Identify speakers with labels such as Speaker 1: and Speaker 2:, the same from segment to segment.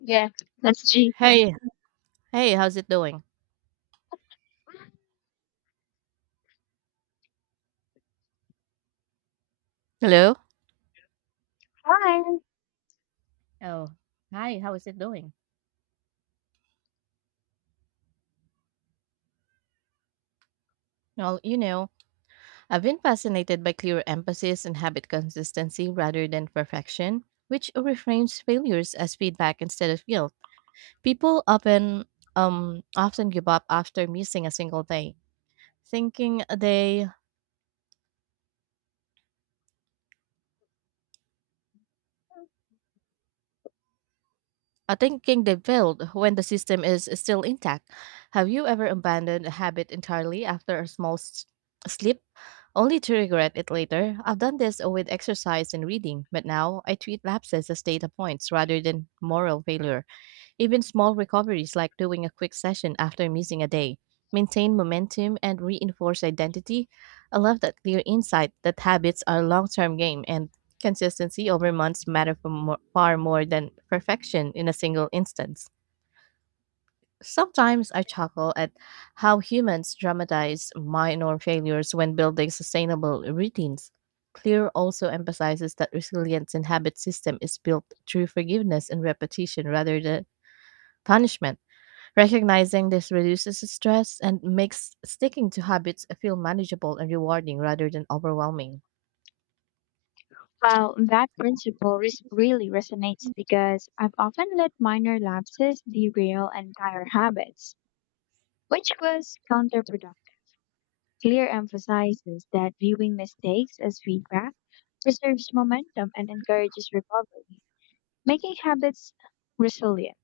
Speaker 1: Yeah, that's G.
Speaker 2: Hey, hey, how's it doing? Hello?
Speaker 1: Hi.
Speaker 2: Oh, hi, how is it doing? Well, you know, I've been fascinated by clear emphasis and habit consistency rather than perfection, which reframes failures as feedback instead of guilt. People often give up after missing a single day, thinking they thinking they failed when the system is still intact. Have you ever abandoned a habit entirely after a small slip, only to regret it later? I've done this with exercise and reading, but now I treat lapses as data points rather than moral failure. Even small recoveries like doing a quick session after missing a day maintain momentum and reinforce identity. I love that clear insight that habits are a long term game and consistency over months matter far more than perfection in a single instance. Sometimes I chuckle at how humans dramatize minor failures when building sustainable routines. Clear also emphasizes that resilience in habit system is built through forgiveness and repetition rather than punishment. Recognizing this reduces stress and makes sticking to habits feel manageable and rewarding rather than overwhelming.
Speaker 1: Well, that principle really resonates because I've often let minor lapses derail entire habits, which was counterproductive. Clear emphasizes that viewing mistakes as feedback preserves momentum and encourages recovery, making habits resilient.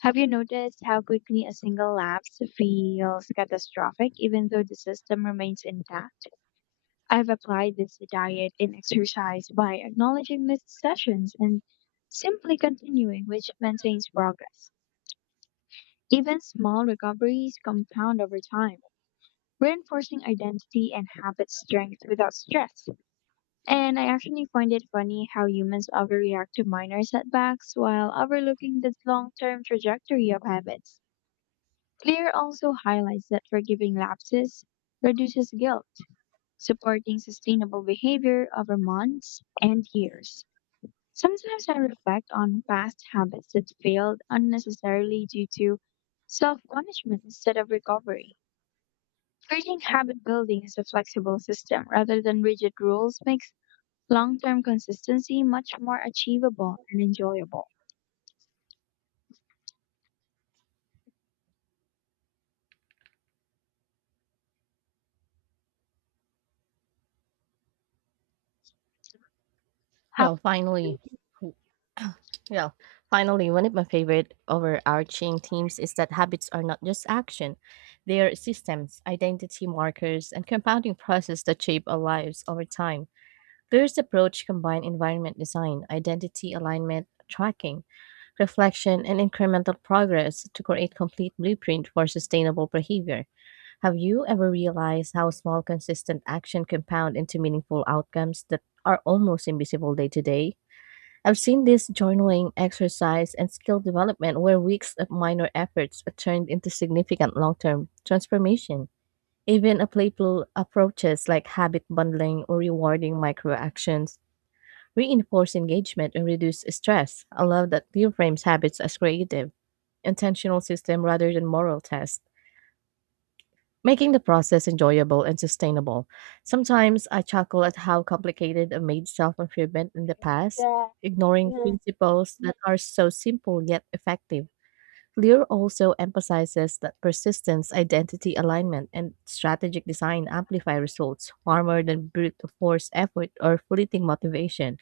Speaker 1: Have you noticed how quickly a single lapse feels catastrophic even though the system remains intact? I've applied this to diet and exercise by acknowledging missed sessions and simply continuing, which maintains progress. Even small recoveries compound over time, reinforcing identity and habit strength without stress. And I actually find it funny how humans overreact to minor setbacks while overlooking the long term trajectory of habits. Clear also highlights that forgiving lapses reduces guilt, supporting sustainable behavior over months and years. Sometimes I reflect on past habits that failed unnecessarily due to self punishment instead of recovery. Creating habit building as a flexible system rather than rigid rules makes long term consistency much more achievable and enjoyable. How
Speaker 2: Well,
Speaker 1: about
Speaker 2: finally, yeah, finally, one of my favorite overarching themes is that habits are not just action, they are systems, identity markers, and compounding process that shape our lives over time. Beer's approach combined environment design, identity alignment, tracking, reflection, and incremental progress to create complete blueprint for sustainable behavior. Have you ever realized how small, consistent action compound into meaningful outcomes that are almost invisible day to day? I've seen this journaling exercise and skill development where weeks of minor efforts are turned into significant long term transformation. Even a playful approaches like habit bundling or rewarding micro actions reinforce engagement and reduce stress. I love that reframes habits as creative, intentional system rather than moral test making the process enjoyable and sustainable. Sometimes I chuckle at how complicated I made self improvement in the past, ignoring
Speaker 1: you?
Speaker 2: principles that are so simple yet effective. Lear also emphasizes that persistence, identity alignment, and strategic design amplify results far more than brute force effort or fleeting motivation.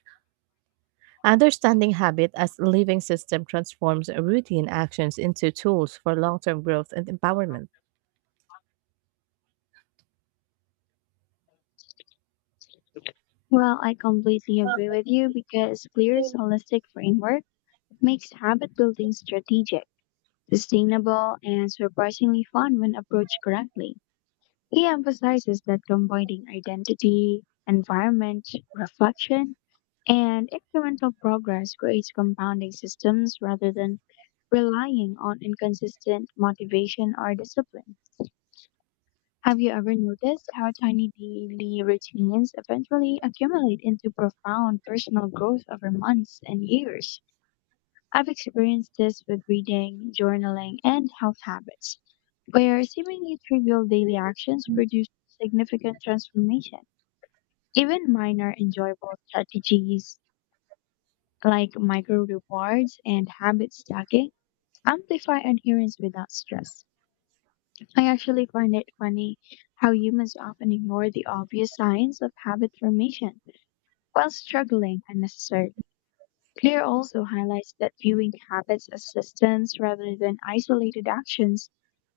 Speaker 2: Understanding habit as a living system transforms routine actions into tools for long term growth and empowerment.
Speaker 1: Well, I completely agree with you because clear, holistic framework makes habit building strategic, sustainable, and surprisingly fun when approached correctly. He emphasizes that combining identity, environment, reflection, and incremental progress creates compounding systems rather than relying on inconsistent motivation or discipline. Have you ever noticed how tiny daily routines eventually accumulate into profound personal growth over months and years? I've experienced this with reading, journaling, and health habits, where seemingly trivial daily actions produce significant transformation. Even minor enjoyable strategies like micro rewards and habit stacking amplify adherence without stress. I actually find it funny how humans often ignore the obvious signs of habit formation while struggling unnecessarily. Clear also highlights that viewing habits as systems rather than isolated actions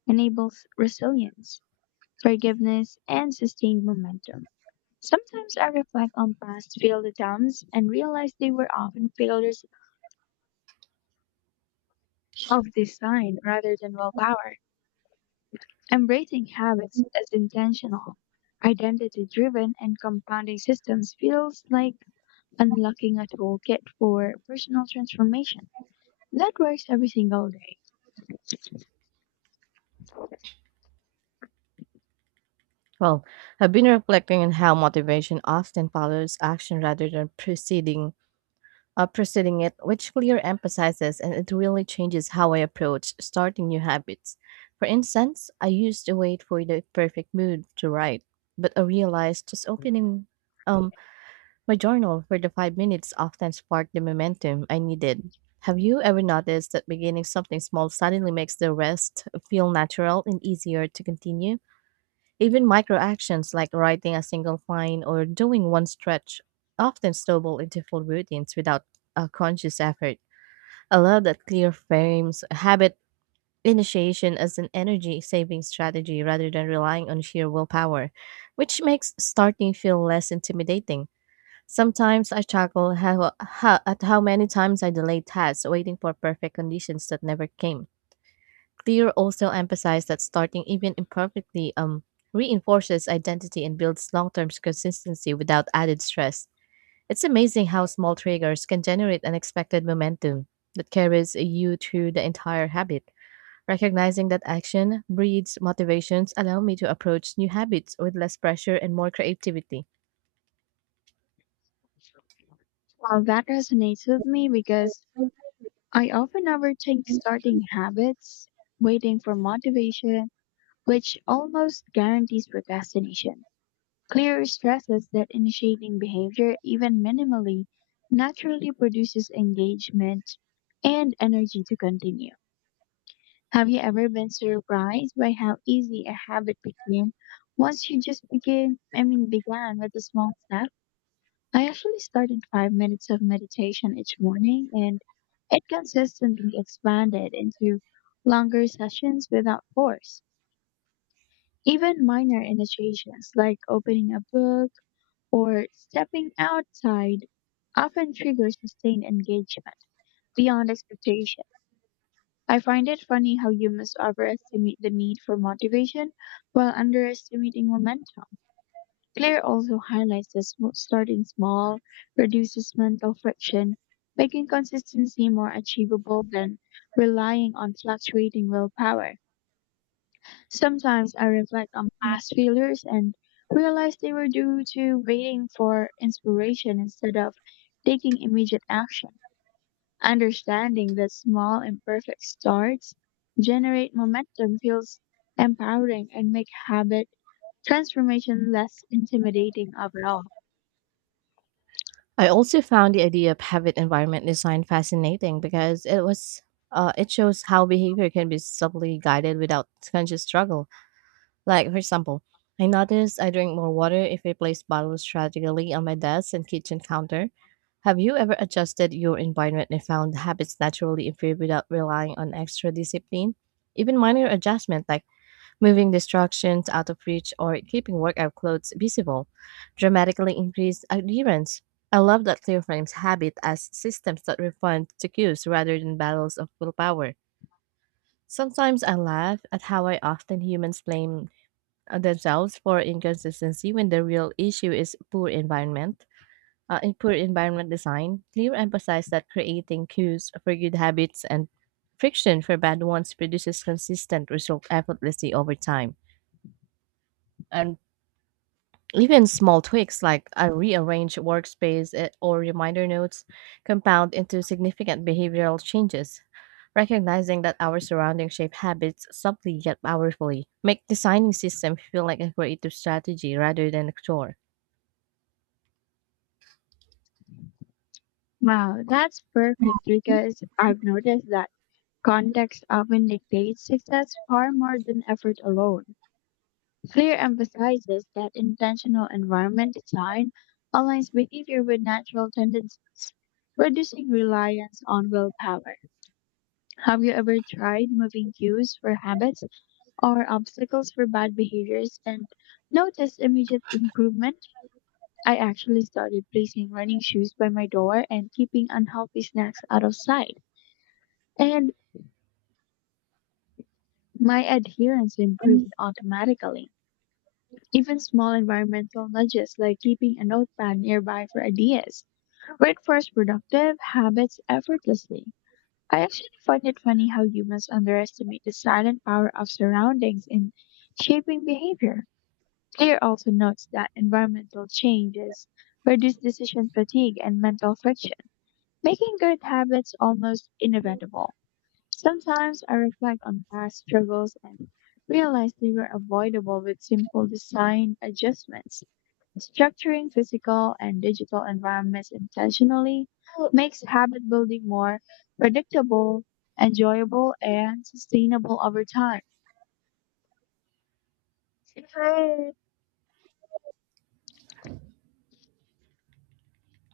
Speaker 1: enables resilience, forgiveness, and sustained momentum. Sometimes I reflect on past failed attempts and realize they were often failures of design rather than willpower. Embracing habits as intentional, identity driven, and compounding systems feels like unlocking a toolkit for personal transformation that works every single day.
Speaker 2: Well, I've been reflecting on how motivation often follows action rather than preceding it, which clear emphasizes and it really changes how I approach starting new habits. For instance, I used to wait for the perfect mood to write, but I realized just opening um my journal for the 5 minutes often sparked the momentum I needed. Have you ever noticed that beginning something small suddenly makes the rest feel natural and easier to continue? Even micro actions like writing a single line or doing one stretch often snowball into full routines without a conscious effort. I love that clear frames habit initiation as an energy saving strategy rather than relying on sheer willpower, which makes starting feel less intimidating. Sometimes I chuckle at how many times I delay tasks waiting for perfect conditions that never came. Clear also emphasized that starting even imperfectly reinforces identity and builds long term consistency without added stress. It's amazing how small triggers can generate unexpected momentum that carries you through the entire habit. Recognizing that action breeds motivations allow me to approach new habits with less pressure and more creativity.
Speaker 1: Well, that resonates with me because I often overthink starting habits, waiting for motivation, which almost guarantees procrastination. Clear stresses that initiating behavior, even minimally, naturally produces engagement and energy to continue. Have you ever been surprised by how easy a habit became once you just began with a small step? I actually started 5 minutes of meditation each morning and it consistently expanded into longer sessions without force. Even minor initiations like opening a book or stepping outside often trigger sustained engagement beyond expectation. I find it funny how humans overestimate the need for motivation while underestimating momentum. Claire also highlights that starting small reduces mental friction, making consistency more achievable than relying on fluctuating willpower. Sometimes I reflect on past failures and realize they were due to waiting for inspiration instead of taking immediate action. Understanding that small imperfect starts generate momentum feels empowering and make habit transformation less intimidating overall.
Speaker 2: I also found the idea of habit environment design fascinating because it shows how behavior can be subtly guided without conscious struggle. Like, for example, I noticed I drink more water if I place bottles strategically on my desk and kitchen counter. Have you ever adjusted your environment and found habits naturally improve without relying on extra discipline? Even minor adjustments like moving distractions out of reach or keeping workout clothes visible dramatically increase adherence. I love that Clear frames habit as systems that respond to cues rather than battles of willpower. Sometimes I laugh at how I often humans blame themselves for inconsistency when the real issue is poor environment. In poor environment design, Clear emphasized that creating cues for good habits and friction for bad ones produces consistent result effortlessly over time. And even small tweaks like a rearranged workspace or reminder notes compound into significant behavioral changes. Recognizing that our surroundings shape habits subtly yet powerfully make designing system feel like a creative strategy rather than a chore.
Speaker 1: Wow, that's perfect because I've noticed that context often dictates success far more than effort alone. Clear emphasizes that intentional environment design aligns behavior with natural tendencies, reducing reliance on willpower. Have you ever tried moving cues for habits or obstacles for bad behaviors and noticed immediate improvement? I actually started placing running shoes by my door and keeping unhealthy snacks out of sight, and my adherence improved automatically. Even small environmental nudges like keeping a notepad nearby for ideas reinforce productive habits effortlessly. I actually find it funny how humans underestimate the silent power of surroundings in shaping behavior. Clear also notes that environmental changes reduce decision fatigue and mental friction, making good habits almost inevitable. Sometimes I reflect on past struggles and realize they were avoidable with simple design adjustments. Structuring physical and digital environments intentionally makes habit building more predictable, enjoyable, and sustainable over time.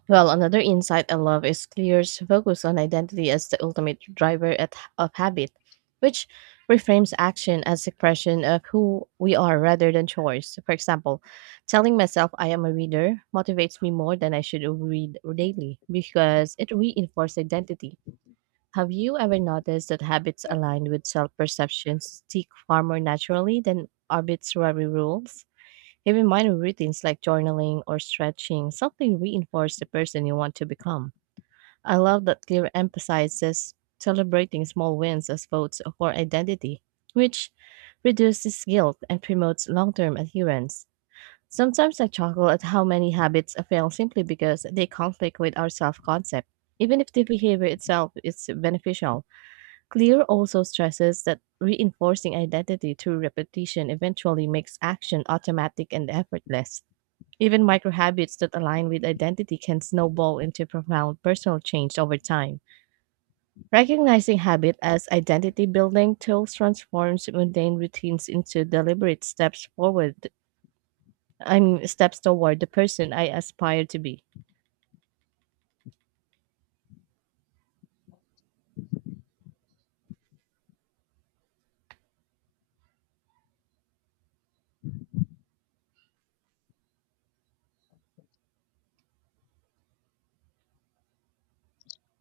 Speaker 2: Well, another insight I love is Clear's focus on identity as the ultimate driver of habit, which reframes action as expression of who we are rather than choice. For example, telling myself I am a reader motivates me more than I should read daily because it reinforces identity. Have you ever noticed that habits aligned with self perception stick far more naturally than arbitrary rules? Even minor routines like journaling or stretching, something reinforce the person you want to become. I love that Clear emphasizes celebrating small wins as votes for identity, which reduces guilt and promotes long term adherence. Sometimes I chuckle at how many habits fail simply because they conflict with our self concept, even if the behavior itself is beneficial. Clear also stresses that reinforcing identity through repetition eventually makes action automatic and effortless. Even micro habits that align with identity can snowball into profound personal change over time. Recognizing habit as identity building tools transforms mundane routines into deliberate steps forward. I mean, steps toward the person I aspire to be.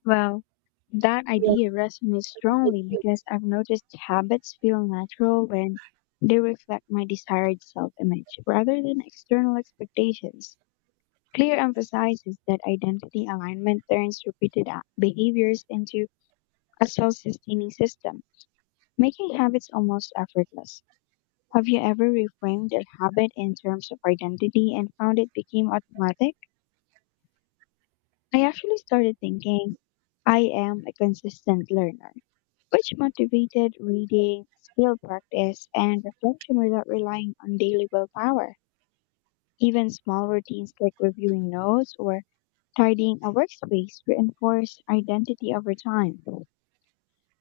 Speaker 1: Well, that
Speaker 2: Yeah.
Speaker 1: idea resonates strongly because I've noticed habits feel natural when they reflect my desired self image rather than external expectations. Clear emphasizes that identity alignment turns repeated behaviors into a self sustaining system, making habits almost effortless. Have you ever reframed a habit in terms of identity and found it became automatic? I actually started thinking, I am a consistent learner, which motivated reading, skill practice, and reflection without relying on daily willpower. Even small routines like reviewing notes or tidying a workspace reinforce identity over time.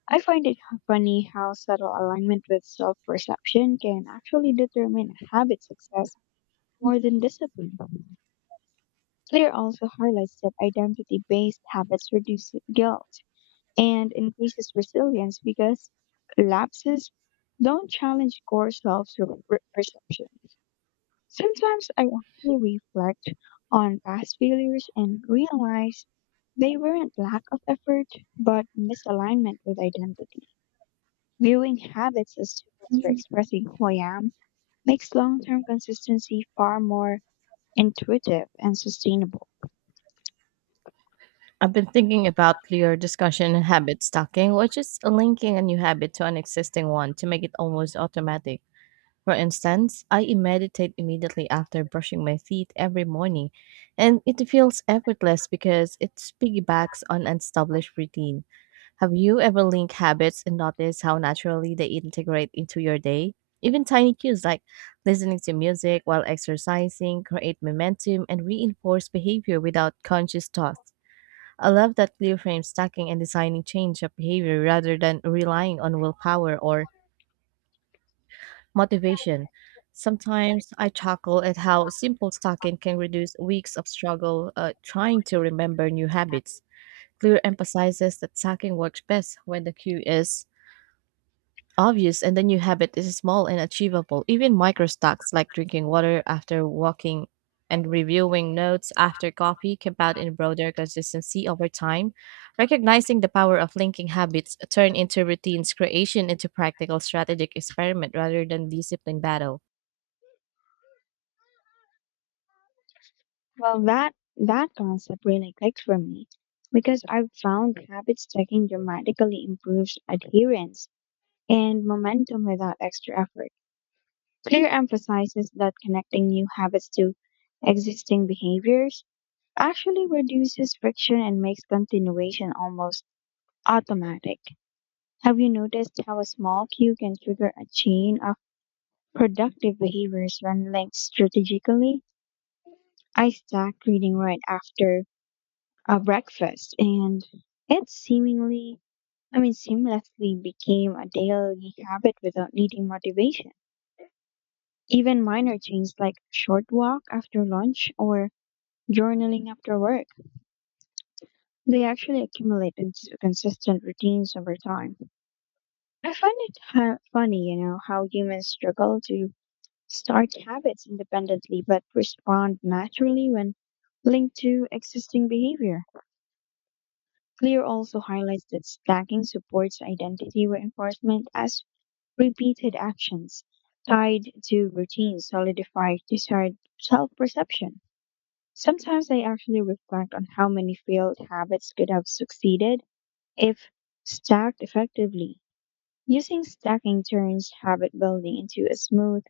Speaker 1: I find it funny how subtle alignment with self perception can actually determine a habit's success more than discipline. Twitter also highlights that identity based habits reduce guilt and increases resilience because lapses don't challenge core self perception. Sometimes I actually reflect on past failures and realize they weren't lack of effort but misalignment with identity. Viewing habits as tools for expressing who I am makes long term consistency far more intuitive and sustainable.
Speaker 2: I've been thinking about clear discussion and habit stacking, which is linking a new habit to an existing one to make it almost automatic. For instance, I meditate immediately after brushing my teeth every morning, and it feels effortless because it piggybacks on an established routine. Have you ever linked habits and noticed how naturally they integrate into your day? Even tiny cues like listening to music while exercising create momentum and reinforce behavior without conscious thought. I love that clear frame stacking and designing change of behavior rather than relying on willpower or motivation. Sometimes I chuckle at how simple stacking can reduce weeks of struggle trying to remember new habits. Clear emphasizes that stacking works best when the cue is obvious and the new habit is small and achievable. Even micro stacks like drinking water after walking and reviewing notes after coffee compound in broader consistency over time. Recognizing the power of linking habits turn into routines creation into practical strategic experiment rather than discipline battle.
Speaker 1: Well, that concept really clicked for me because I've found habit stacking dramatically improves adherence and momentum without extra effort. Clear emphasizes that connecting new habits to existing behaviors actually reduces friction and makes continuation almost automatic. Have you noticed how a small cue can trigger a chain of productive behaviors when linked strategically? I stacked reading right after a breakfast and it seemingly I mean seamlessly became a daily habit without needing motivation. Even minor changes like short walk after lunch or journaling after work, they actually accumulate into consistent routines over time. I find it funny, you know, how humans struggle to start habits independently but respond naturally when linked to existing behavior. Clear also highlights that stacking supports identity reinforcement as repeated actions tied to routines solidify desired self perception. Sometimes I actually reflect on how many failed habits could have succeeded if stacked effectively. Using stacking turns habit building into a smooth,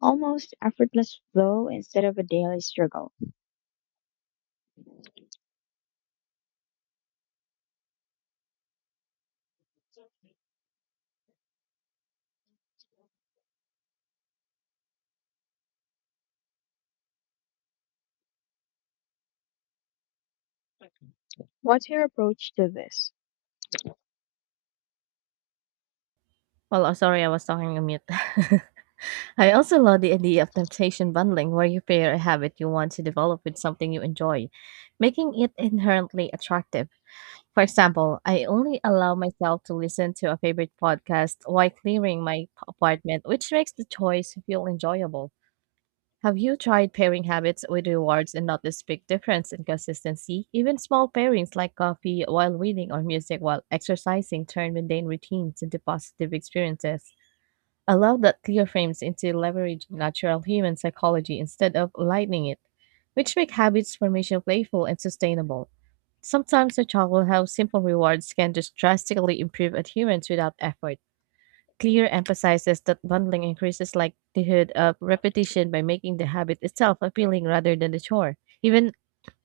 Speaker 1: almost effortless flow instead of a daily struggle. What's your approach to this?
Speaker 2: Well, oh, sorry, I was talking on mute. I also love the idea of temptation bundling, where you pair a habit you want to develop with something you enjoy, making it inherently attractive. For example, I only allow myself to listen to a favorite podcast while clearing my apartment, which makes the choice feel enjoyable. Have you tried pairing habits with rewards and noticed big difference in consistency? Even small pairings like coffee while reading or music while exercising turn mundane routines into positive experiences allow that clear frames into leveraging natural human psychology instead of lightening it, which make habits formation playful and sustainable. Sometimes a child will have simple rewards can just drastically improve adherence without effort. Clear emphasizes that bundling increases likelihood of repetition by making the habit itself appealing rather than the chore. Even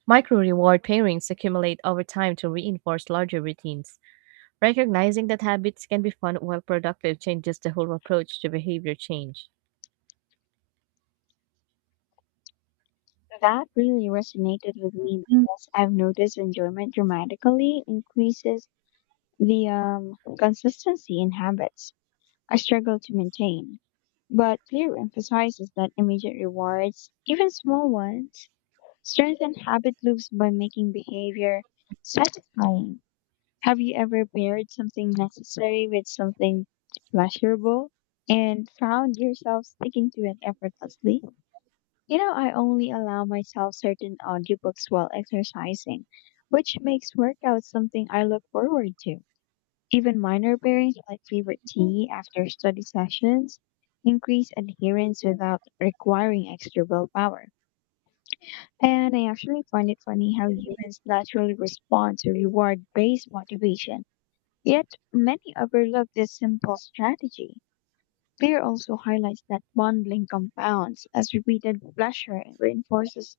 Speaker 2: micro reward pairings accumulate over time to reinforce larger routines. Recognizing that habits can be fun while productive changes the whole approach to behavior change.
Speaker 1: That really resonated with me because I've noticed enjoyment dramatically increases the consistency in habits I struggle to maintain. But Clear emphasizes that immediate rewards, even small ones, strengthen habit loops by making behavior satisfying. Have you ever paired something necessary with something pleasurable and found yourself sticking to it effortlessly? You know, I only allow myself certain audiobooks while exercising, which makes workouts something I look forward to. Even minor bearings like favorite tea after study sessions increase adherence without requiring extra willpower. And I actually find it funny how humans naturally respond to reward based motivation, yet many overlook this simple strategy. Fear also highlights that bonding compounds as repeated pleasure reinforces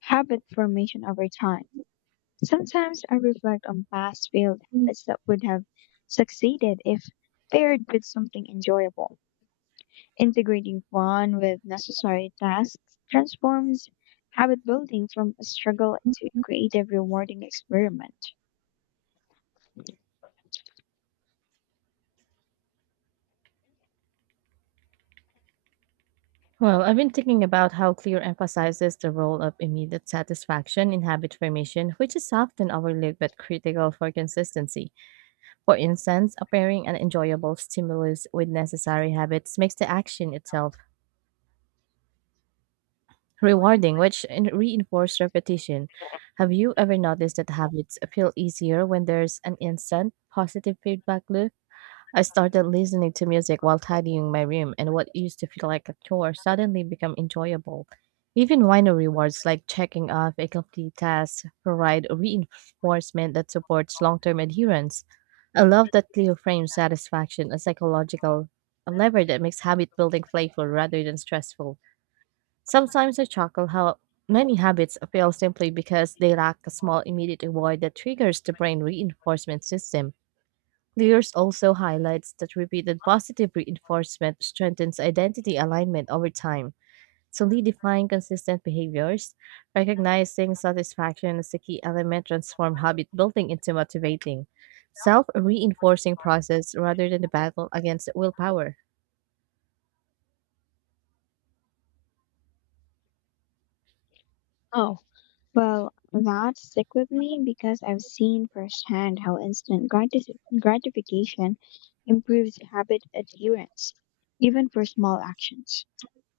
Speaker 1: habit formation over time. Sometimes I reflect on past failed
Speaker 2: Mhm.
Speaker 1: habits that would have succeeded if paired with something enjoyable. Integrating fun with necessary tasks transforms habit building from a struggle into a creative, rewarding experiment.
Speaker 2: Well, I've been thinking about how Clear emphasizes the role of immediate satisfaction in habit formation, which is often overlooked but critical for consistency. For instance, pairing an enjoyable stimulus with necessary habits makes the action itself rewarding, which reinforces repetition. Have you ever noticed that habits feel easier when there's an instant positive feedback loop? I started listening to music while tidying my room, and what used to feel like a chore suddenly became enjoyable. Even minor rewards like checking off a complete task provide reinforcement that supports long term adherence. I love that Cleo frames satisfaction as psychological a lever that makes habit building playful rather than stressful. Sometimes I chuckle how many habits fail simply because they lack a small immediate reward that triggers the brain reinforcement system. Lears also highlights that repeated positive reinforcement strengthens identity alignment over time, solidifying consistent behaviors. Recognizing satisfaction as a key element transform habit building into motivating, self reinforcing process rather than the battle against willpower.
Speaker 1: Well, that stick with me because I've seen firsthand how instant gratification improves habit adherence, even for small actions.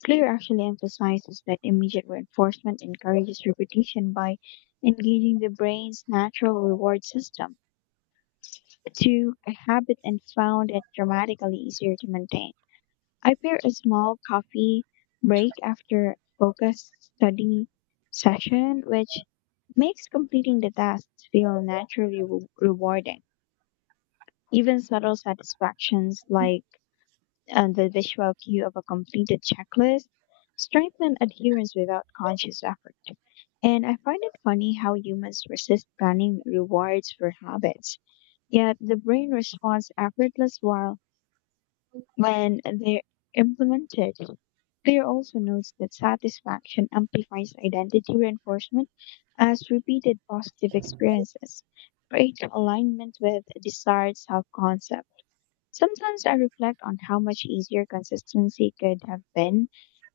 Speaker 1: Clear actually emphasizes that immediate reinforcement encourages repetition by engaging the brain's natural reward system to a habit and found it dramatically easier to maintain. I pair a small coffee break after focused study session, which makes completing the tasks feel naturally rewarding. Even subtle satisfactions like and the visual cue of a completed checklist strengthen adherence without conscious effort. And I find it funny how humans resist planning rewards for habits, yet the brain responds effortless while when they're implemented. Clear also notes that satisfaction amplifies identity reinforcement as repeated positive experiences create alignment with desired self-concept. Sometimes I reflect on how much easier consistency could have been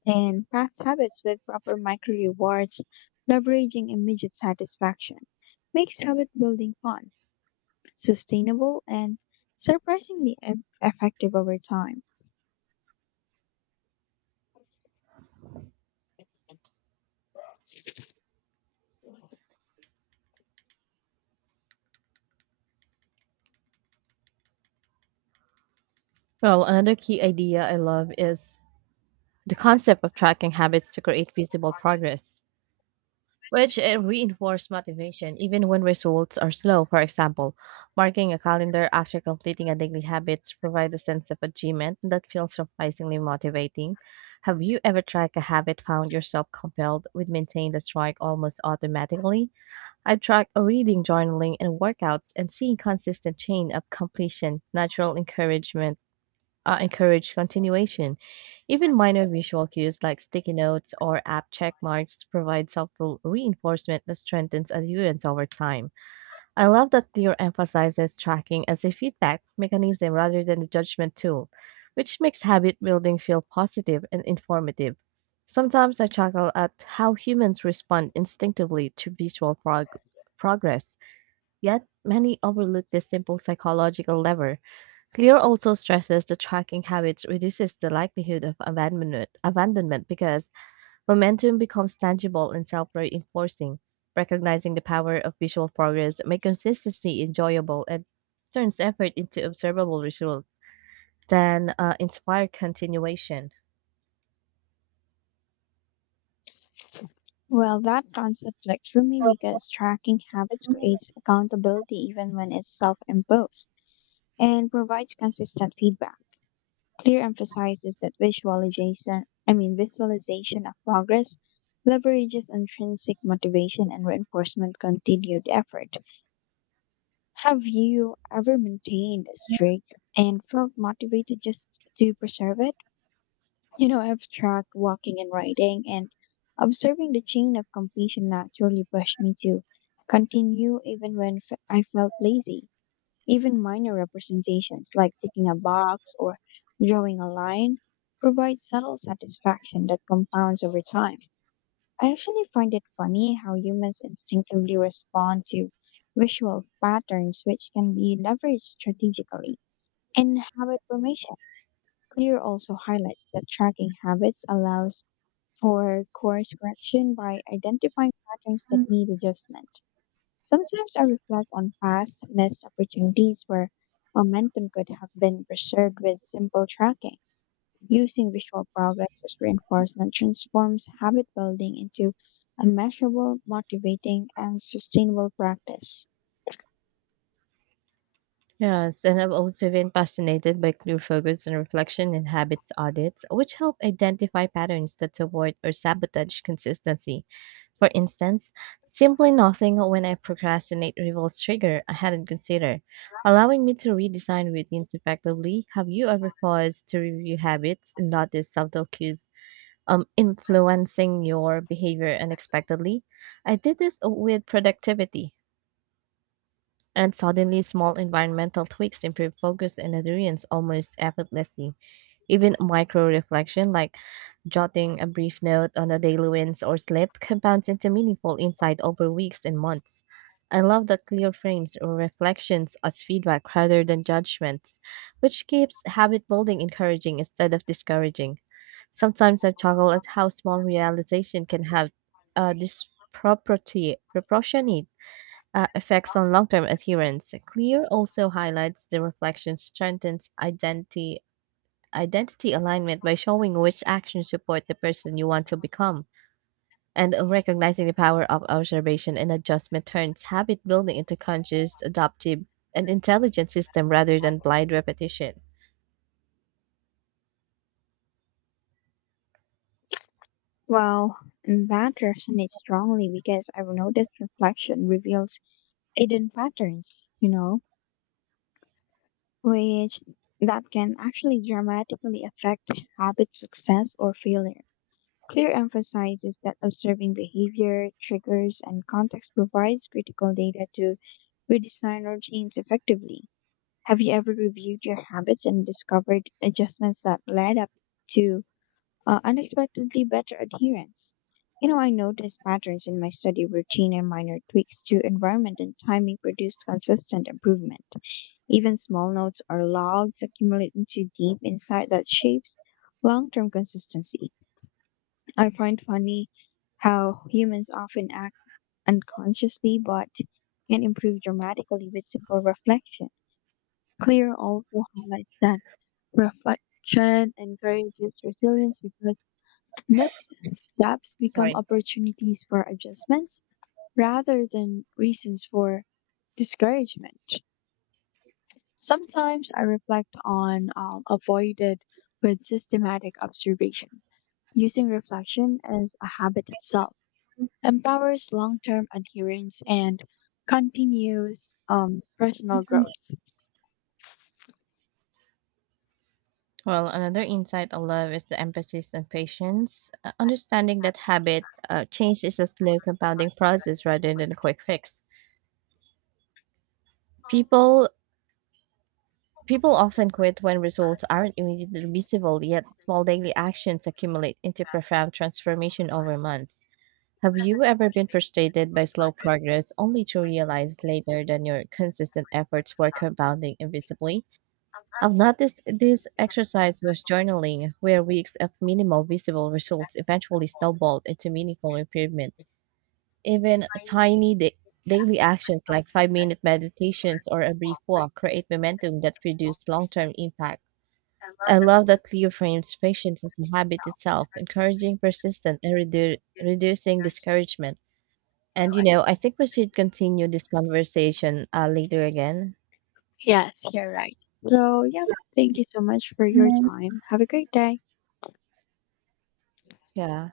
Speaker 1: in past habits with proper micro rewards. Leveraging immediate satisfaction makes habit building fun, sustainable, and surprisingly effective over time.
Speaker 2: Well, another key idea I love is the concept of tracking habits to create visible progress, which reinforce motivation even when results are slow. For example, marking a calendar after completing a daily habits provide a sense of achievement that feels surprisingly motivating. Have you ever tried a habit found yourself compelled with maintain the strike almost automatically? I've tried reading, journaling, and workouts and seeing consistent chain of completion, natural encourage continuation. Even minor visual cues like sticky notes or app check marks provide subtle reinforcement that strengthens adherence over time. I love that Deer emphasizes tracking as a feedback mechanism rather than a judgment tool, which makes habit building feel positive and informative. Sometimes I chuckle at how humans respond instinctively to visual progress, yet many overlook this simple psychological lever. Clear also stresses the tracking habits reduces the likelihood of abandonment because momentum becomes tangible and self reinforcing. Recognizing the power of visual progress makes consistency enjoyable and turns effort into observable results then inspire continuation.
Speaker 1: Well, that concept clicks for me because tracking habits creates accountability even when it's self imposed and provides consistent feedback. Clear emphasizes that visualization of progress leverages intrinsic motivation and reinforcement continued effort. Have you ever maintained a streak and felt motivated just to preserve it? You know, I've tried walking and writing and observing the chain of completion naturally pushed me to continue even when I felt lazy. Even minor representations like ticking a box or drawing a line provide subtle satisfaction that compounds over time. I actually find it funny how humans instinctively respond to visual patterns which can be leveraged strategically in habit formation. Clear also highlights that tracking habits allows for course correction by identifying patterns that need adjustment. Sometimes I reflect on past missed opportunities where momentum could have been preserved with simple tracking. Using visual progress as reinforcement transforms habit building into a measurable, motivating, and sustainable practice.
Speaker 2: Yes, and I've also been fascinated by clear focus and reflection in habits audits, which help identify patterns that support or sabotage consistency. For instance, simply nothing when I procrastinate reveals trigger I hadn't considered, allowing me to redesign routines effectively. Have you ever paused to review habits and notice subtle cues influencing your behavior unexpectedly? I did this with productivity, and suddenly small environmental tweaks improve focus and adherence almost effortlessly. Even micro reflection, like jotting a brief note on a daily wins or slip, compounds into meaningful insight over weeks and months. I love that clear frames or reflections as feedback rather than judgments, which keeps habit building encouraging instead of discouraging. Sometimes I chuckle at how small realization can have disproportionate proportionate effects on long-term adherence. Clear also highlights the reflection strengthens identity alignment by showing which actions support the person you want to become. And recognizing the power of observation and adjustment turns habit building into conscious, adaptive, and intelligent system rather than blind repetition.
Speaker 1: Well, that resonates strongly because I've noticed reflection reveals hidden patterns, you know, which that can actually dramatically affect habit success or failure. Clear emphasizes that observing behavior, triggers, and context provides critical data to redesign routines effectively. Have you ever reviewed your habits and discovered adjustments that led up to unexpectedly better adherence? You know, I noticed patterns in my study routine and minor tweaks to environment and timing produced consistent improvement. Even small notes or logs accumulate into deep insight that shapes long term consistency. I find funny how humans often act unconsciously but can improve dramatically with simple reflection. Clear also highlights that reflection encourages resilience because missteps become
Speaker 2: Sorry.
Speaker 1: opportunities for adjustments rather than reasons for discouragement. Sometimes I reflect on avoided with systematic observation, using reflection as a habit itself empowers long-term adherence and continues personal growth.
Speaker 2: Well, another insight I love is the emphasis on patience. Understanding that habit change is a slow compounding process rather than a quick fix. People People often quit when results aren't immediately visible, yet small daily actions accumulate into profound transformation over months. Have you ever been frustrated by slow progress only to realize later that your consistent efforts were compounding invisibly? I've noticed this exercise was journaling, where weeks of minimal visible results eventually snowballed into meaningful improvement. Even tiny daily actions like 5 minute meditations or a brief walk create momentum that produce long term impact. I love that Leo frames patience as a habit itself, encouraging persistence and reducing discouragement. And you know, I think we should continue this conversation later again.
Speaker 1: Yes, you're right. So, yeah, thank you so much for your time. Have a great day.
Speaker 2: Yeah.